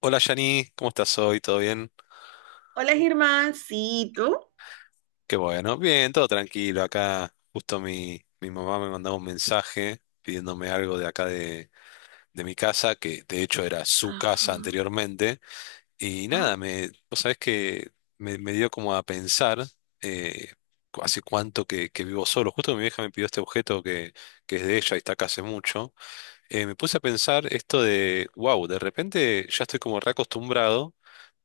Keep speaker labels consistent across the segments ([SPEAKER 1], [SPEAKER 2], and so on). [SPEAKER 1] Hola Yani, ¿cómo estás hoy? ¿Todo bien?
[SPEAKER 2] Hola, Germán. Sí, ¿tú?
[SPEAKER 1] Qué bueno, bien, todo tranquilo. Acá justo mi mamá me mandaba un mensaje pidiéndome algo de acá de mi casa, que de hecho era su
[SPEAKER 2] Ajá.
[SPEAKER 1] casa anteriormente. Y nada,
[SPEAKER 2] Ah,
[SPEAKER 1] vos sabés que me dio como a pensar eh, hace cuánto que vivo solo. Justo mi vieja me pidió este objeto que es de ella y está acá hace mucho. Me puse a pensar esto wow, de repente ya estoy como reacostumbrado,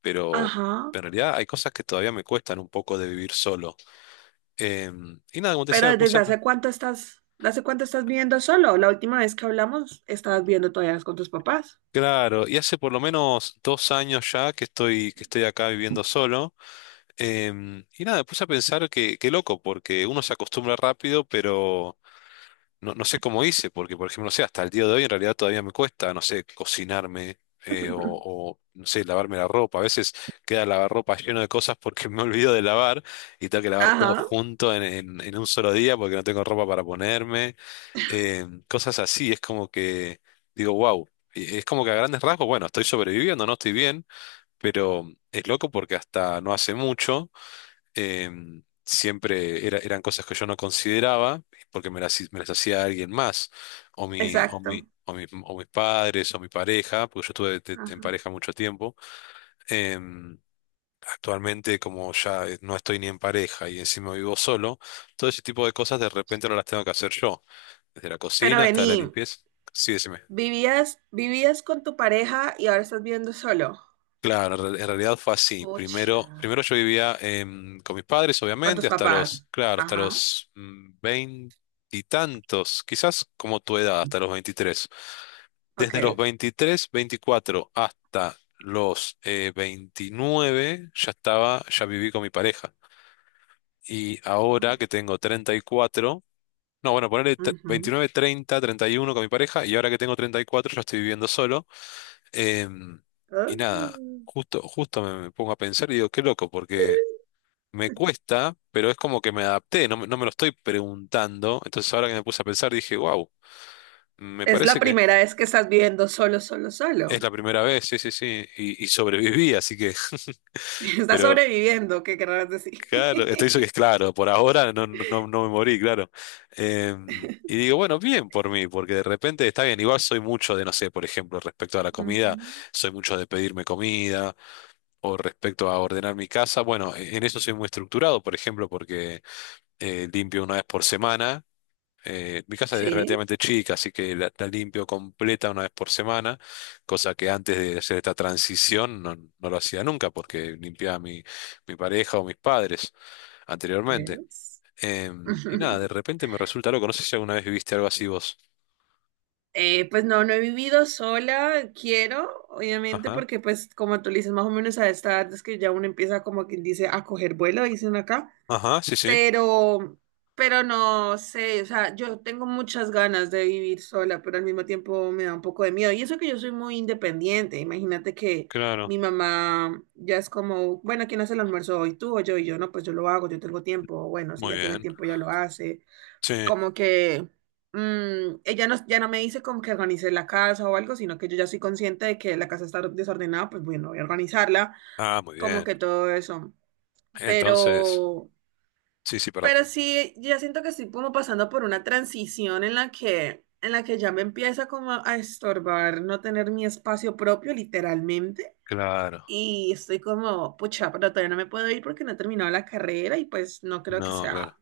[SPEAKER 1] pero
[SPEAKER 2] Ajá.
[SPEAKER 1] en realidad hay cosas que todavía me cuestan un poco de vivir solo. Y nada, como te decía, me
[SPEAKER 2] Pero
[SPEAKER 1] puse
[SPEAKER 2] ¿desde
[SPEAKER 1] a.
[SPEAKER 2] hace cuánto estás, ¿de hace cuánto estás viviendo solo? La última vez que hablamos, estabas viviendo todavía con tus papás.
[SPEAKER 1] Claro, y hace por lo menos 2 años ya que estoy acá viviendo solo. Y nada, me puse a pensar que, qué loco, porque uno se acostumbra rápido, pero. No, no sé cómo hice, porque por ejemplo, no sé, hasta el día de hoy en realidad todavía me cuesta, no sé, cocinarme o, no sé, lavarme la ropa. A veces queda el lavarropa lleno de cosas porque me olvido de lavar y tengo que lavar todo
[SPEAKER 2] Ajá,
[SPEAKER 1] junto en un solo día porque no tengo ropa para ponerme. Cosas así, es como que digo, wow, es como que a grandes rasgos, bueno, estoy sobreviviendo, no estoy bien, pero es loco porque hasta no hace mucho siempre eran cosas que yo no consideraba porque me las hacía alguien más,
[SPEAKER 2] exacto.
[SPEAKER 1] o mis padres, o mi pareja, porque yo estuve en
[SPEAKER 2] Ajá.
[SPEAKER 1] pareja mucho tiempo. Em, Actualmente, como ya no estoy ni en pareja y encima vivo solo, todo ese tipo de cosas de repente no las tengo que hacer yo, desde la
[SPEAKER 2] Pero
[SPEAKER 1] cocina hasta la
[SPEAKER 2] vení,
[SPEAKER 1] limpieza. Sí, decime.
[SPEAKER 2] vivías, vivías con tu pareja y ahora estás viviendo solo.
[SPEAKER 1] Claro, en realidad fue así.
[SPEAKER 2] Pucha.
[SPEAKER 1] Primero yo vivía con mis padres,
[SPEAKER 2] Con
[SPEAKER 1] obviamente,
[SPEAKER 2] tus
[SPEAKER 1] hasta los,
[SPEAKER 2] papás.
[SPEAKER 1] claro, hasta
[SPEAKER 2] Ajá,
[SPEAKER 1] los veintitantos, quizás como tu edad, hasta los 23. Desde los
[SPEAKER 2] OK.
[SPEAKER 1] 23, 24 hasta los 29 ya viví con mi pareja. Y ahora
[SPEAKER 2] Oh,
[SPEAKER 1] que tengo 34 no, bueno, ponerle
[SPEAKER 2] ujú.
[SPEAKER 1] 29, 30, 31 con mi pareja y ahora que tengo 34 ya estoy viviendo solo. Em, y nada,
[SPEAKER 2] Oh.
[SPEAKER 1] justo me pongo a pensar y digo, qué loco, porque me cuesta, pero es como que me adapté, no, no me lo estoy preguntando. Entonces ahora que me puse a pensar dije, wow, me
[SPEAKER 2] Es la
[SPEAKER 1] parece que
[SPEAKER 2] primera vez que estás viviendo solo, solo,
[SPEAKER 1] es
[SPEAKER 2] solo.
[SPEAKER 1] la primera vez, sí, sí, sí, y sobreviví, así que,
[SPEAKER 2] Está
[SPEAKER 1] pero.
[SPEAKER 2] sobreviviendo, ¿qué querrás decir?
[SPEAKER 1] Claro, esto hizo que es claro, por ahora no me morí, claro. Eh, y digo, bueno, bien por mí, porque de repente está bien. Igual soy mucho de, no sé, por ejemplo, respecto a la comida,
[SPEAKER 2] Ujú.
[SPEAKER 1] soy mucho de pedirme comida, o respecto a ordenar mi casa. Bueno, en eso soy muy estructurado, por ejemplo, porque limpio una vez por semana. Mi casa es
[SPEAKER 2] Sí,
[SPEAKER 1] relativamente chica, así que la limpio completa una vez por semana, cosa que antes de hacer esta transición no lo hacía nunca, porque limpiaba mi pareja o mis padres anteriormente.
[SPEAKER 2] ¿ves?
[SPEAKER 1] Y nada, de repente me resulta loco. No sé si alguna vez viviste algo así vos.
[SPEAKER 2] Pues no, no he vivido sola, quiero, obviamente,
[SPEAKER 1] Ajá.
[SPEAKER 2] porque pues como tú le dices, más o menos a esta edad es que ya uno empieza como quien dice a coger vuelo, dicen acá.
[SPEAKER 1] Ajá, sí, sí,
[SPEAKER 2] pero, pero no sé, o sea, yo tengo muchas ganas de vivir sola, pero al mismo tiempo me da un poco de miedo. Y eso que yo soy muy independiente, imagínate que
[SPEAKER 1] claro.
[SPEAKER 2] mi mamá ya es como, bueno, ¿quién hace el almuerzo hoy? ¿Tú o yo? Y yo, no, pues yo lo hago, yo tengo tiempo, bueno, si
[SPEAKER 1] Muy
[SPEAKER 2] ya tiene
[SPEAKER 1] bien.
[SPEAKER 2] tiempo ya lo hace.
[SPEAKER 1] Sí.
[SPEAKER 2] Como que ella no, ya no me dice como que organice la casa o algo, sino que yo ya soy consciente de que la casa está desordenada, pues bueno, voy a organizarla,
[SPEAKER 1] Ah, muy
[SPEAKER 2] como
[SPEAKER 1] bien.
[SPEAKER 2] que todo eso.
[SPEAKER 1] Entonces,
[SPEAKER 2] Pero...
[SPEAKER 1] sí, sí, perdón.
[SPEAKER 2] Pero sí, ya siento que estoy como pasando por una transición en la que ya me empieza como a estorbar no tener mi espacio propio, literalmente.
[SPEAKER 1] Claro.
[SPEAKER 2] Y estoy como, pucha, pero todavía no me puedo ir porque no he terminado la carrera y pues no creo que
[SPEAKER 1] No, claro.
[SPEAKER 2] sea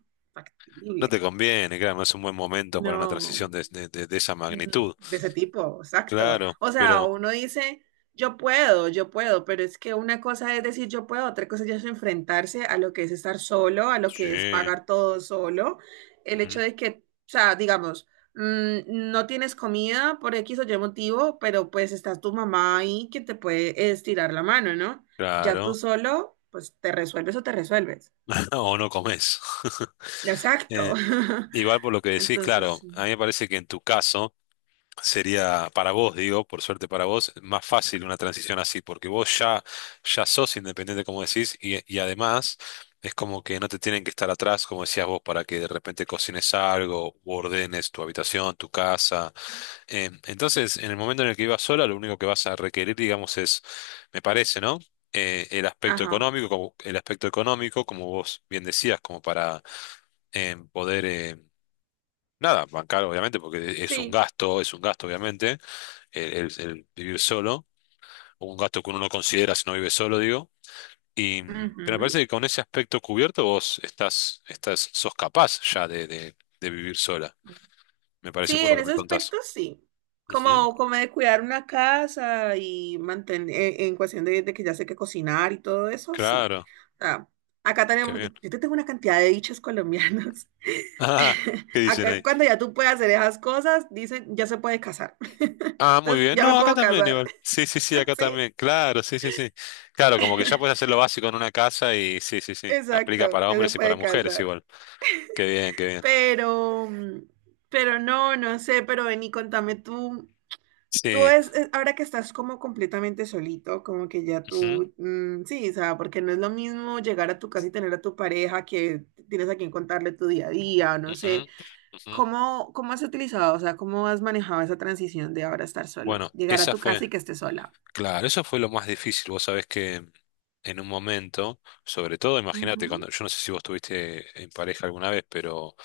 [SPEAKER 1] No
[SPEAKER 2] factible.
[SPEAKER 1] te conviene, claro, no es un buen momento para una
[SPEAKER 2] No,
[SPEAKER 1] transición de esa
[SPEAKER 2] mm,
[SPEAKER 1] magnitud.
[SPEAKER 2] de ese tipo, exacto.
[SPEAKER 1] Claro,
[SPEAKER 2] O sea,
[SPEAKER 1] pero.
[SPEAKER 2] uno dice, yo puedo, pero es que una cosa es decir yo puedo, otra cosa ya es enfrentarse a lo que es estar solo, a lo que es
[SPEAKER 1] Sí.
[SPEAKER 2] pagar todo solo. El hecho
[SPEAKER 1] Ujú,
[SPEAKER 2] de que, o sea, digamos, no tienes comida por X o Y motivo, pero pues está tu mamá ahí que te puede estirar la mano, ¿no? Ya tú
[SPEAKER 1] claro.
[SPEAKER 2] solo, pues te resuelves o te resuelves.
[SPEAKER 1] O no comes.
[SPEAKER 2] Exacto.
[SPEAKER 1] Eh, Igual por lo que decís,
[SPEAKER 2] Entonces,
[SPEAKER 1] claro,
[SPEAKER 2] sí.
[SPEAKER 1] a mí me parece que en tu caso. Sería para vos, digo, por suerte para vos, más fácil una transición así, porque vos ya sos independiente, como decís, y además es como que no te tienen que estar atrás, como decías vos, para que de repente cocines algo o ordenes tu habitación, tu casa. Entonces, en el momento en el que vivas sola, lo único que vas a requerir, digamos, es, me parece, ¿no? El aspecto
[SPEAKER 2] Ajá,
[SPEAKER 1] económico, como el aspecto económico, como vos bien decías, como para poder nada, bancar, obviamente, porque
[SPEAKER 2] sí.
[SPEAKER 1] es un gasto, obviamente el vivir solo, o un gasto que uno no considera si no vive solo, digo. Y, pero me parece
[SPEAKER 2] Ujú.
[SPEAKER 1] que con ese aspecto cubierto vos sos capaz ya de vivir sola, me parece
[SPEAKER 2] Sí,
[SPEAKER 1] por lo
[SPEAKER 2] en
[SPEAKER 1] que
[SPEAKER 2] ese
[SPEAKER 1] me contás.
[SPEAKER 2] aspecto sí.
[SPEAKER 1] Ujú,
[SPEAKER 2] Como, como de cuidar una casa y mantener, en cuestión de que ya sé qué cocinar y todo eso, sí.
[SPEAKER 1] claro,
[SPEAKER 2] O sea, acá
[SPEAKER 1] qué
[SPEAKER 2] tenemos, yo
[SPEAKER 1] bien.
[SPEAKER 2] yo te tengo una cantidad de dichos colombianos.
[SPEAKER 1] Ah, ¿qué dicen
[SPEAKER 2] Acá
[SPEAKER 1] ahí?
[SPEAKER 2] cuando ya tú puedes hacer esas cosas, dicen, ya se puede casar.
[SPEAKER 1] Ah, muy
[SPEAKER 2] Entonces,
[SPEAKER 1] bien.
[SPEAKER 2] ya me
[SPEAKER 1] No, acá
[SPEAKER 2] puedo
[SPEAKER 1] también
[SPEAKER 2] casar.
[SPEAKER 1] igual. Sí, sí, sí, acá
[SPEAKER 2] Sí,
[SPEAKER 1] también. Claro, sí, sí, sí. Claro, como que ya puedes hacer lo básico en una casa y sí, sí, sí. Aplica
[SPEAKER 2] exacto,
[SPEAKER 1] para
[SPEAKER 2] ya se
[SPEAKER 1] hombres y para
[SPEAKER 2] puede
[SPEAKER 1] mujeres
[SPEAKER 2] casar.
[SPEAKER 1] igual. Qué bien, qué bien.
[SPEAKER 2] Pero, mm, pero no, no sé, pero ven y contame tú. Tú
[SPEAKER 1] Sí.
[SPEAKER 2] es, ahora que estás como completamente solito, como que ya
[SPEAKER 1] Ujú,
[SPEAKER 2] tú, sí, o sea, porque no es lo mismo llegar a tu casa y tener a tu pareja que tienes a quien contarle tu día a día, o no
[SPEAKER 1] ujú,
[SPEAKER 2] sé,
[SPEAKER 1] ujú.
[SPEAKER 2] ¿cómo, cómo has utilizado, o sea, cómo has manejado esa transición de ahora estar solo,
[SPEAKER 1] Bueno,
[SPEAKER 2] llegar a
[SPEAKER 1] esa
[SPEAKER 2] tu
[SPEAKER 1] fue.
[SPEAKER 2] casa y que estés sola?
[SPEAKER 1] Claro, eso fue lo más difícil. Vos sabés que en un momento, sobre todo, imagínate,
[SPEAKER 2] Ujú,
[SPEAKER 1] cuando yo no sé si vos estuviste en pareja alguna vez, pero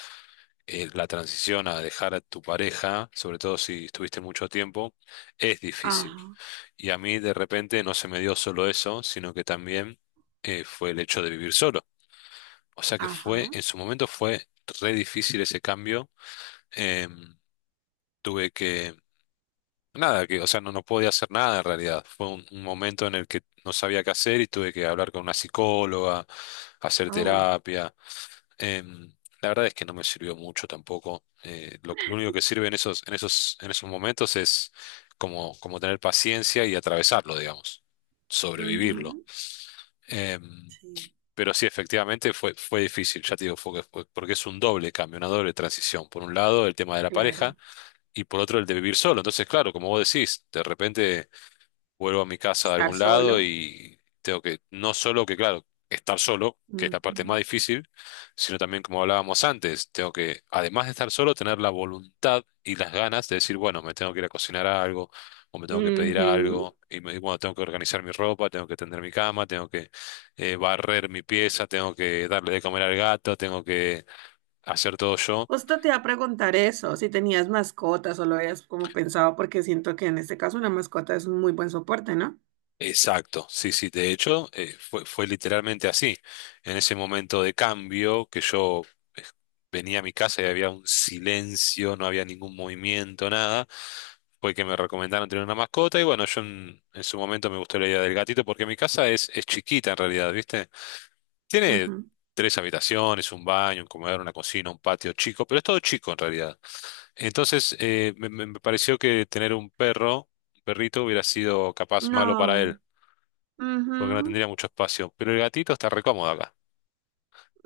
[SPEAKER 1] la transición a dejar a tu pareja, sobre todo si estuviste mucho tiempo, es difícil.
[SPEAKER 2] Ajá,
[SPEAKER 1] Y a mí de repente no se me dio solo eso, sino que también fue el hecho de vivir solo. O sea que
[SPEAKER 2] ajá,
[SPEAKER 1] fue, en su momento fue re difícil ese cambio. Em, tuve que Nada, que, o sea, no podía hacer nada en realidad. Fue un momento en el que no sabía qué hacer y tuve que hablar con una psicóloga, hacer
[SPEAKER 2] oh,
[SPEAKER 1] terapia. Em, la verdad es que no me sirvió mucho tampoco. Lo único que sirve en esos momentos es como, como tener paciencia y atravesarlo, digamos, sobrevivirlo.
[SPEAKER 2] ujú,
[SPEAKER 1] Em,
[SPEAKER 2] sí,
[SPEAKER 1] pero sí, efectivamente fue difícil, ya te digo, porque es un doble cambio, una doble transición. Por un lado, el tema de la
[SPEAKER 2] claro,
[SPEAKER 1] pareja y por otro el de vivir solo. Entonces, claro, como vos decís, de repente vuelvo a mi casa de
[SPEAKER 2] estar
[SPEAKER 1] algún lado
[SPEAKER 2] solo.
[SPEAKER 1] y tengo que, no solo que, claro, estar solo, que es
[SPEAKER 2] Ujú,
[SPEAKER 1] la parte más difícil, sino también, como hablábamos antes, tengo que, además de estar solo, tener la voluntad y las ganas de decir, bueno, me tengo que ir a cocinar algo, o me tengo que pedir
[SPEAKER 2] ujú,
[SPEAKER 1] algo, y bueno, tengo que organizar mi ropa, tengo que tender mi cama, tengo que barrer mi pieza, tengo que darle de comer al gato, tengo que hacer todo yo.
[SPEAKER 2] justo te iba a preguntar eso, si tenías mascotas o lo habías como pensado, porque siento que en este caso una mascota es un muy buen soporte, no.
[SPEAKER 1] Exacto, sí, sí, de hecho, fue literalmente así. En ese momento de cambio que yo eh, venía a mi casa y había un silencio, no había ningún movimiento, nada, fue que me recomendaron tener una mascota y bueno, yo en su momento me gustó la idea del gatito porque mi casa es chiquita en realidad, ¿viste? Tiene
[SPEAKER 2] Ujú.
[SPEAKER 1] tres habitaciones, un baño, un comedor, una cocina, un patio chico, pero es todo chico en realidad. Entonces, me pareció que tener un perro, un perrito, hubiera sido capaz malo para
[SPEAKER 2] No.
[SPEAKER 1] él porque no
[SPEAKER 2] Ujú.
[SPEAKER 1] tendría mucho espacio. Pero el gatito está recómodo acá.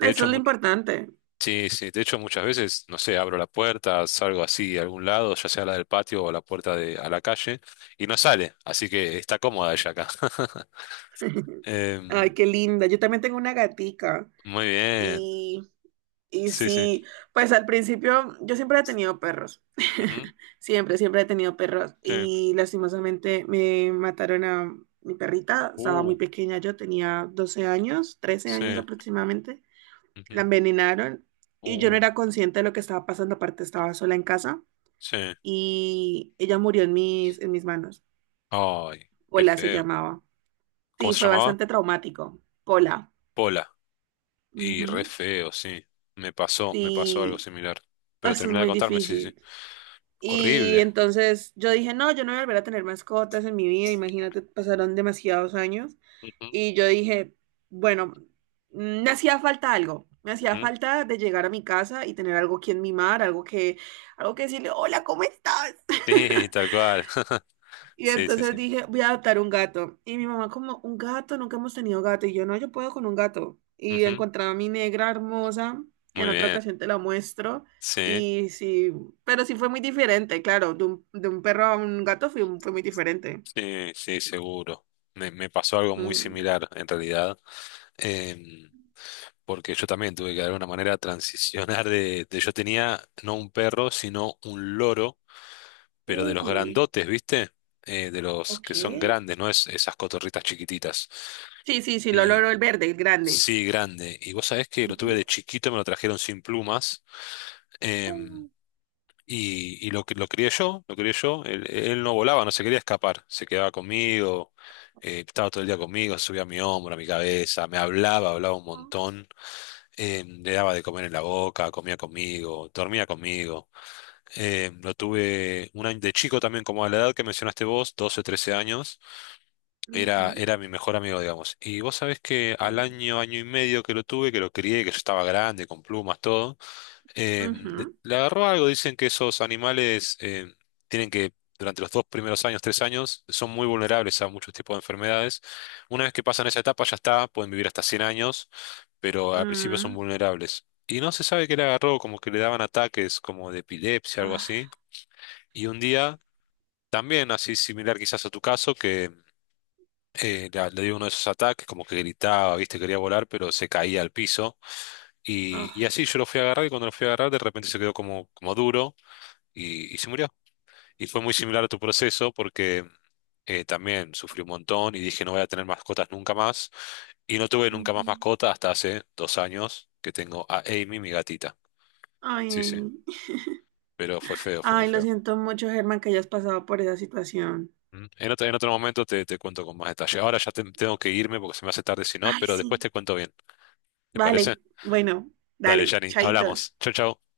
[SPEAKER 1] De hecho,
[SPEAKER 2] es lo importante.
[SPEAKER 1] sí, sí, de hecho muchas veces, no sé, abro la puerta, salgo así a algún lado, ya sea la del patio o la puerta a la calle, y no sale, así que está cómoda ella acá.
[SPEAKER 2] Ay,
[SPEAKER 1] Em,
[SPEAKER 2] qué linda. Yo también tengo una gatica.
[SPEAKER 1] Muy bien.
[SPEAKER 2] Y y
[SPEAKER 1] Sí, sí.
[SPEAKER 2] sí, pues al principio yo siempre he tenido perros.
[SPEAKER 1] Ujú,
[SPEAKER 2] Siempre, siempre he tenido perros.
[SPEAKER 1] sí.
[SPEAKER 2] Y lastimosamente me mataron a mi perrita. Estaba
[SPEAKER 1] Uh,
[SPEAKER 2] muy pequeña, yo tenía 12 años, trece
[SPEAKER 1] sí.
[SPEAKER 2] años aproximadamente. La
[SPEAKER 1] Ujú,
[SPEAKER 2] envenenaron y yo no
[SPEAKER 1] uh,
[SPEAKER 2] era consciente de lo que estaba pasando. Aparte, estaba sola en casa
[SPEAKER 1] sí.
[SPEAKER 2] y ella murió en mis manos.
[SPEAKER 1] Ay, qué
[SPEAKER 2] Pola se
[SPEAKER 1] feo.
[SPEAKER 2] llamaba.
[SPEAKER 1] ¿Cómo
[SPEAKER 2] Sí,
[SPEAKER 1] se
[SPEAKER 2] fue
[SPEAKER 1] llamaba?
[SPEAKER 2] bastante traumático. Pola.
[SPEAKER 1] Pola. Y re
[SPEAKER 2] Ujú.
[SPEAKER 1] feo, sí. Me pasó algo
[SPEAKER 2] Y
[SPEAKER 1] similar. Pero
[SPEAKER 2] eso es
[SPEAKER 1] terminé de
[SPEAKER 2] muy
[SPEAKER 1] contarme, sí, sí. Sí.
[SPEAKER 2] difícil. Y
[SPEAKER 1] Horrible.
[SPEAKER 2] entonces yo dije, no, yo no voy a volver a tener mascotas en mi vida, imagínate, pasaron demasiados años.
[SPEAKER 1] Ujú,
[SPEAKER 2] Y yo dije, bueno, me hacía falta algo, me hacía
[SPEAKER 1] ujú.
[SPEAKER 2] falta de llegar a mi casa y tener algo que mimar, algo que decirle, hola, ¿cómo estás?
[SPEAKER 1] Sí, tal cual.
[SPEAKER 2] Y
[SPEAKER 1] Sí, sí,
[SPEAKER 2] entonces
[SPEAKER 1] sí.
[SPEAKER 2] dije, voy a adoptar un gato. Y mi mamá como, un gato, nunca hemos tenido gato. Y yo, no, yo puedo con un gato. Y
[SPEAKER 1] Ujú,
[SPEAKER 2] encontraba a mi negra hermosa, que en
[SPEAKER 1] muy
[SPEAKER 2] otra
[SPEAKER 1] bien.
[SPEAKER 2] ocasión te la muestro.
[SPEAKER 1] Sí,
[SPEAKER 2] Y sí, pero sí fue muy diferente, claro, de un perro a un gato fue, fue muy diferente.
[SPEAKER 1] sí, sí, seguro. Me pasó algo muy
[SPEAKER 2] Mm.
[SPEAKER 1] similar en realidad, em, porque yo también tuve que de alguna manera transicionar yo tenía no un perro, sino un loro, pero de los
[SPEAKER 2] Uy,
[SPEAKER 1] grandotes, ¿viste? De los
[SPEAKER 2] OK.
[SPEAKER 1] que son grandes, no es esas cotorritas chiquititas.
[SPEAKER 2] Sí, sí, sí, lo
[SPEAKER 1] Y
[SPEAKER 2] logró el verde, el grande.
[SPEAKER 1] sí, grande. Y vos sabés que lo tuve
[SPEAKER 2] Ujú,
[SPEAKER 1] de chiquito, me lo trajeron sin plumas. em,
[SPEAKER 2] mm,
[SPEAKER 1] y lo crié yo, lo crié yo. Él no volaba, no se quería escapar. Se quedaba conmigo, estaba todo el día conmigo, subía a mi hombro, a mi cabeza, me hablaba, hablaba un montón. Le daba de comer en la boca, comía conmigo, dormía conmigo. Lo tuve un año de chico también, como a la edad que mencionaste vos, 12 13 años. Era,
[SPEAKER 2] ujú,
[SPEAKER 1] era mi mejor amigo, digamos. Y vos sabés que al
[SPEAKER 2] mm,
[SPEAKER 1] año, año y medio que lo tuve, que lo crié, que yo estaba grande, con plumas, todo.
[SPEAKER 2] ujú,
[SPEAKER 1] Le agarró algo, dicen que esos animales tienen durante los dos primeros años, 3 años, son muy vulnerables a muchos tipos de enfermedades. Una vez que pasan esa etapa ya está, pueden vivir hasta 100 años, pero al principio son
[SPEAKER 2] mm.
[SPEAKER 1] vulnerables. Y no se sabe qué le agarró, como que le daban ataques como de epilepsia, algo
[SPEAKER 2] Ah,
[SPEAKER 1] así. Y un día, también así similar quizás a tu caso, que le dio uno de esos ataques, como que gritaba, viste, quería volar, pero se caía al piso. Y así
[SPEAKER 2] ah,
[SPEAKER 1] yo lo fui a agarrar y cuando lo fui a agarrar de repente se quedó como duro y se murió. Y fue muy similar a tu proceso porque también sufrí un montón y dije no voy a tener mascotas nunca más. Y no tuve nunca
[SPEAKER 2] ujú.
[SPEAKER 1] más mascota hasta hace 2 años que tengo a Amy, mi gatita.
[SPEAKER 2] Ay,
[SPEAKER 1] Sí, sí,
[SPEAKER 2] Amy.
[SPEAKER 1] pero fue feo, fue muy
[SPEAKER 2] Ay, lo
[SPEAKER 1] feo.
[SPEAKER 2] siento mucho, Germán, que hayas pasado por esa situación.
[SPEAKER 1] Mm. En otro momento te cuento con más detalle. Ahora ya tengo que irme porque se me hace tarde si no,
[SPEAKER 2] Ay,
[SPEAKER 1] pero después
[SPEAKER 2] sí.
[SPEAKER 1] te cuento bien. ¿Te parece?
[SPEAKER 2] Vale, bueno,
[SPEAKER 1] Dale,
[SPEAKER 2] dale,
[SPEAKER 1] Yanni,
[SPEAKER 2] chaitos.
[SPEAKER 1] hablamos. Chau, chau.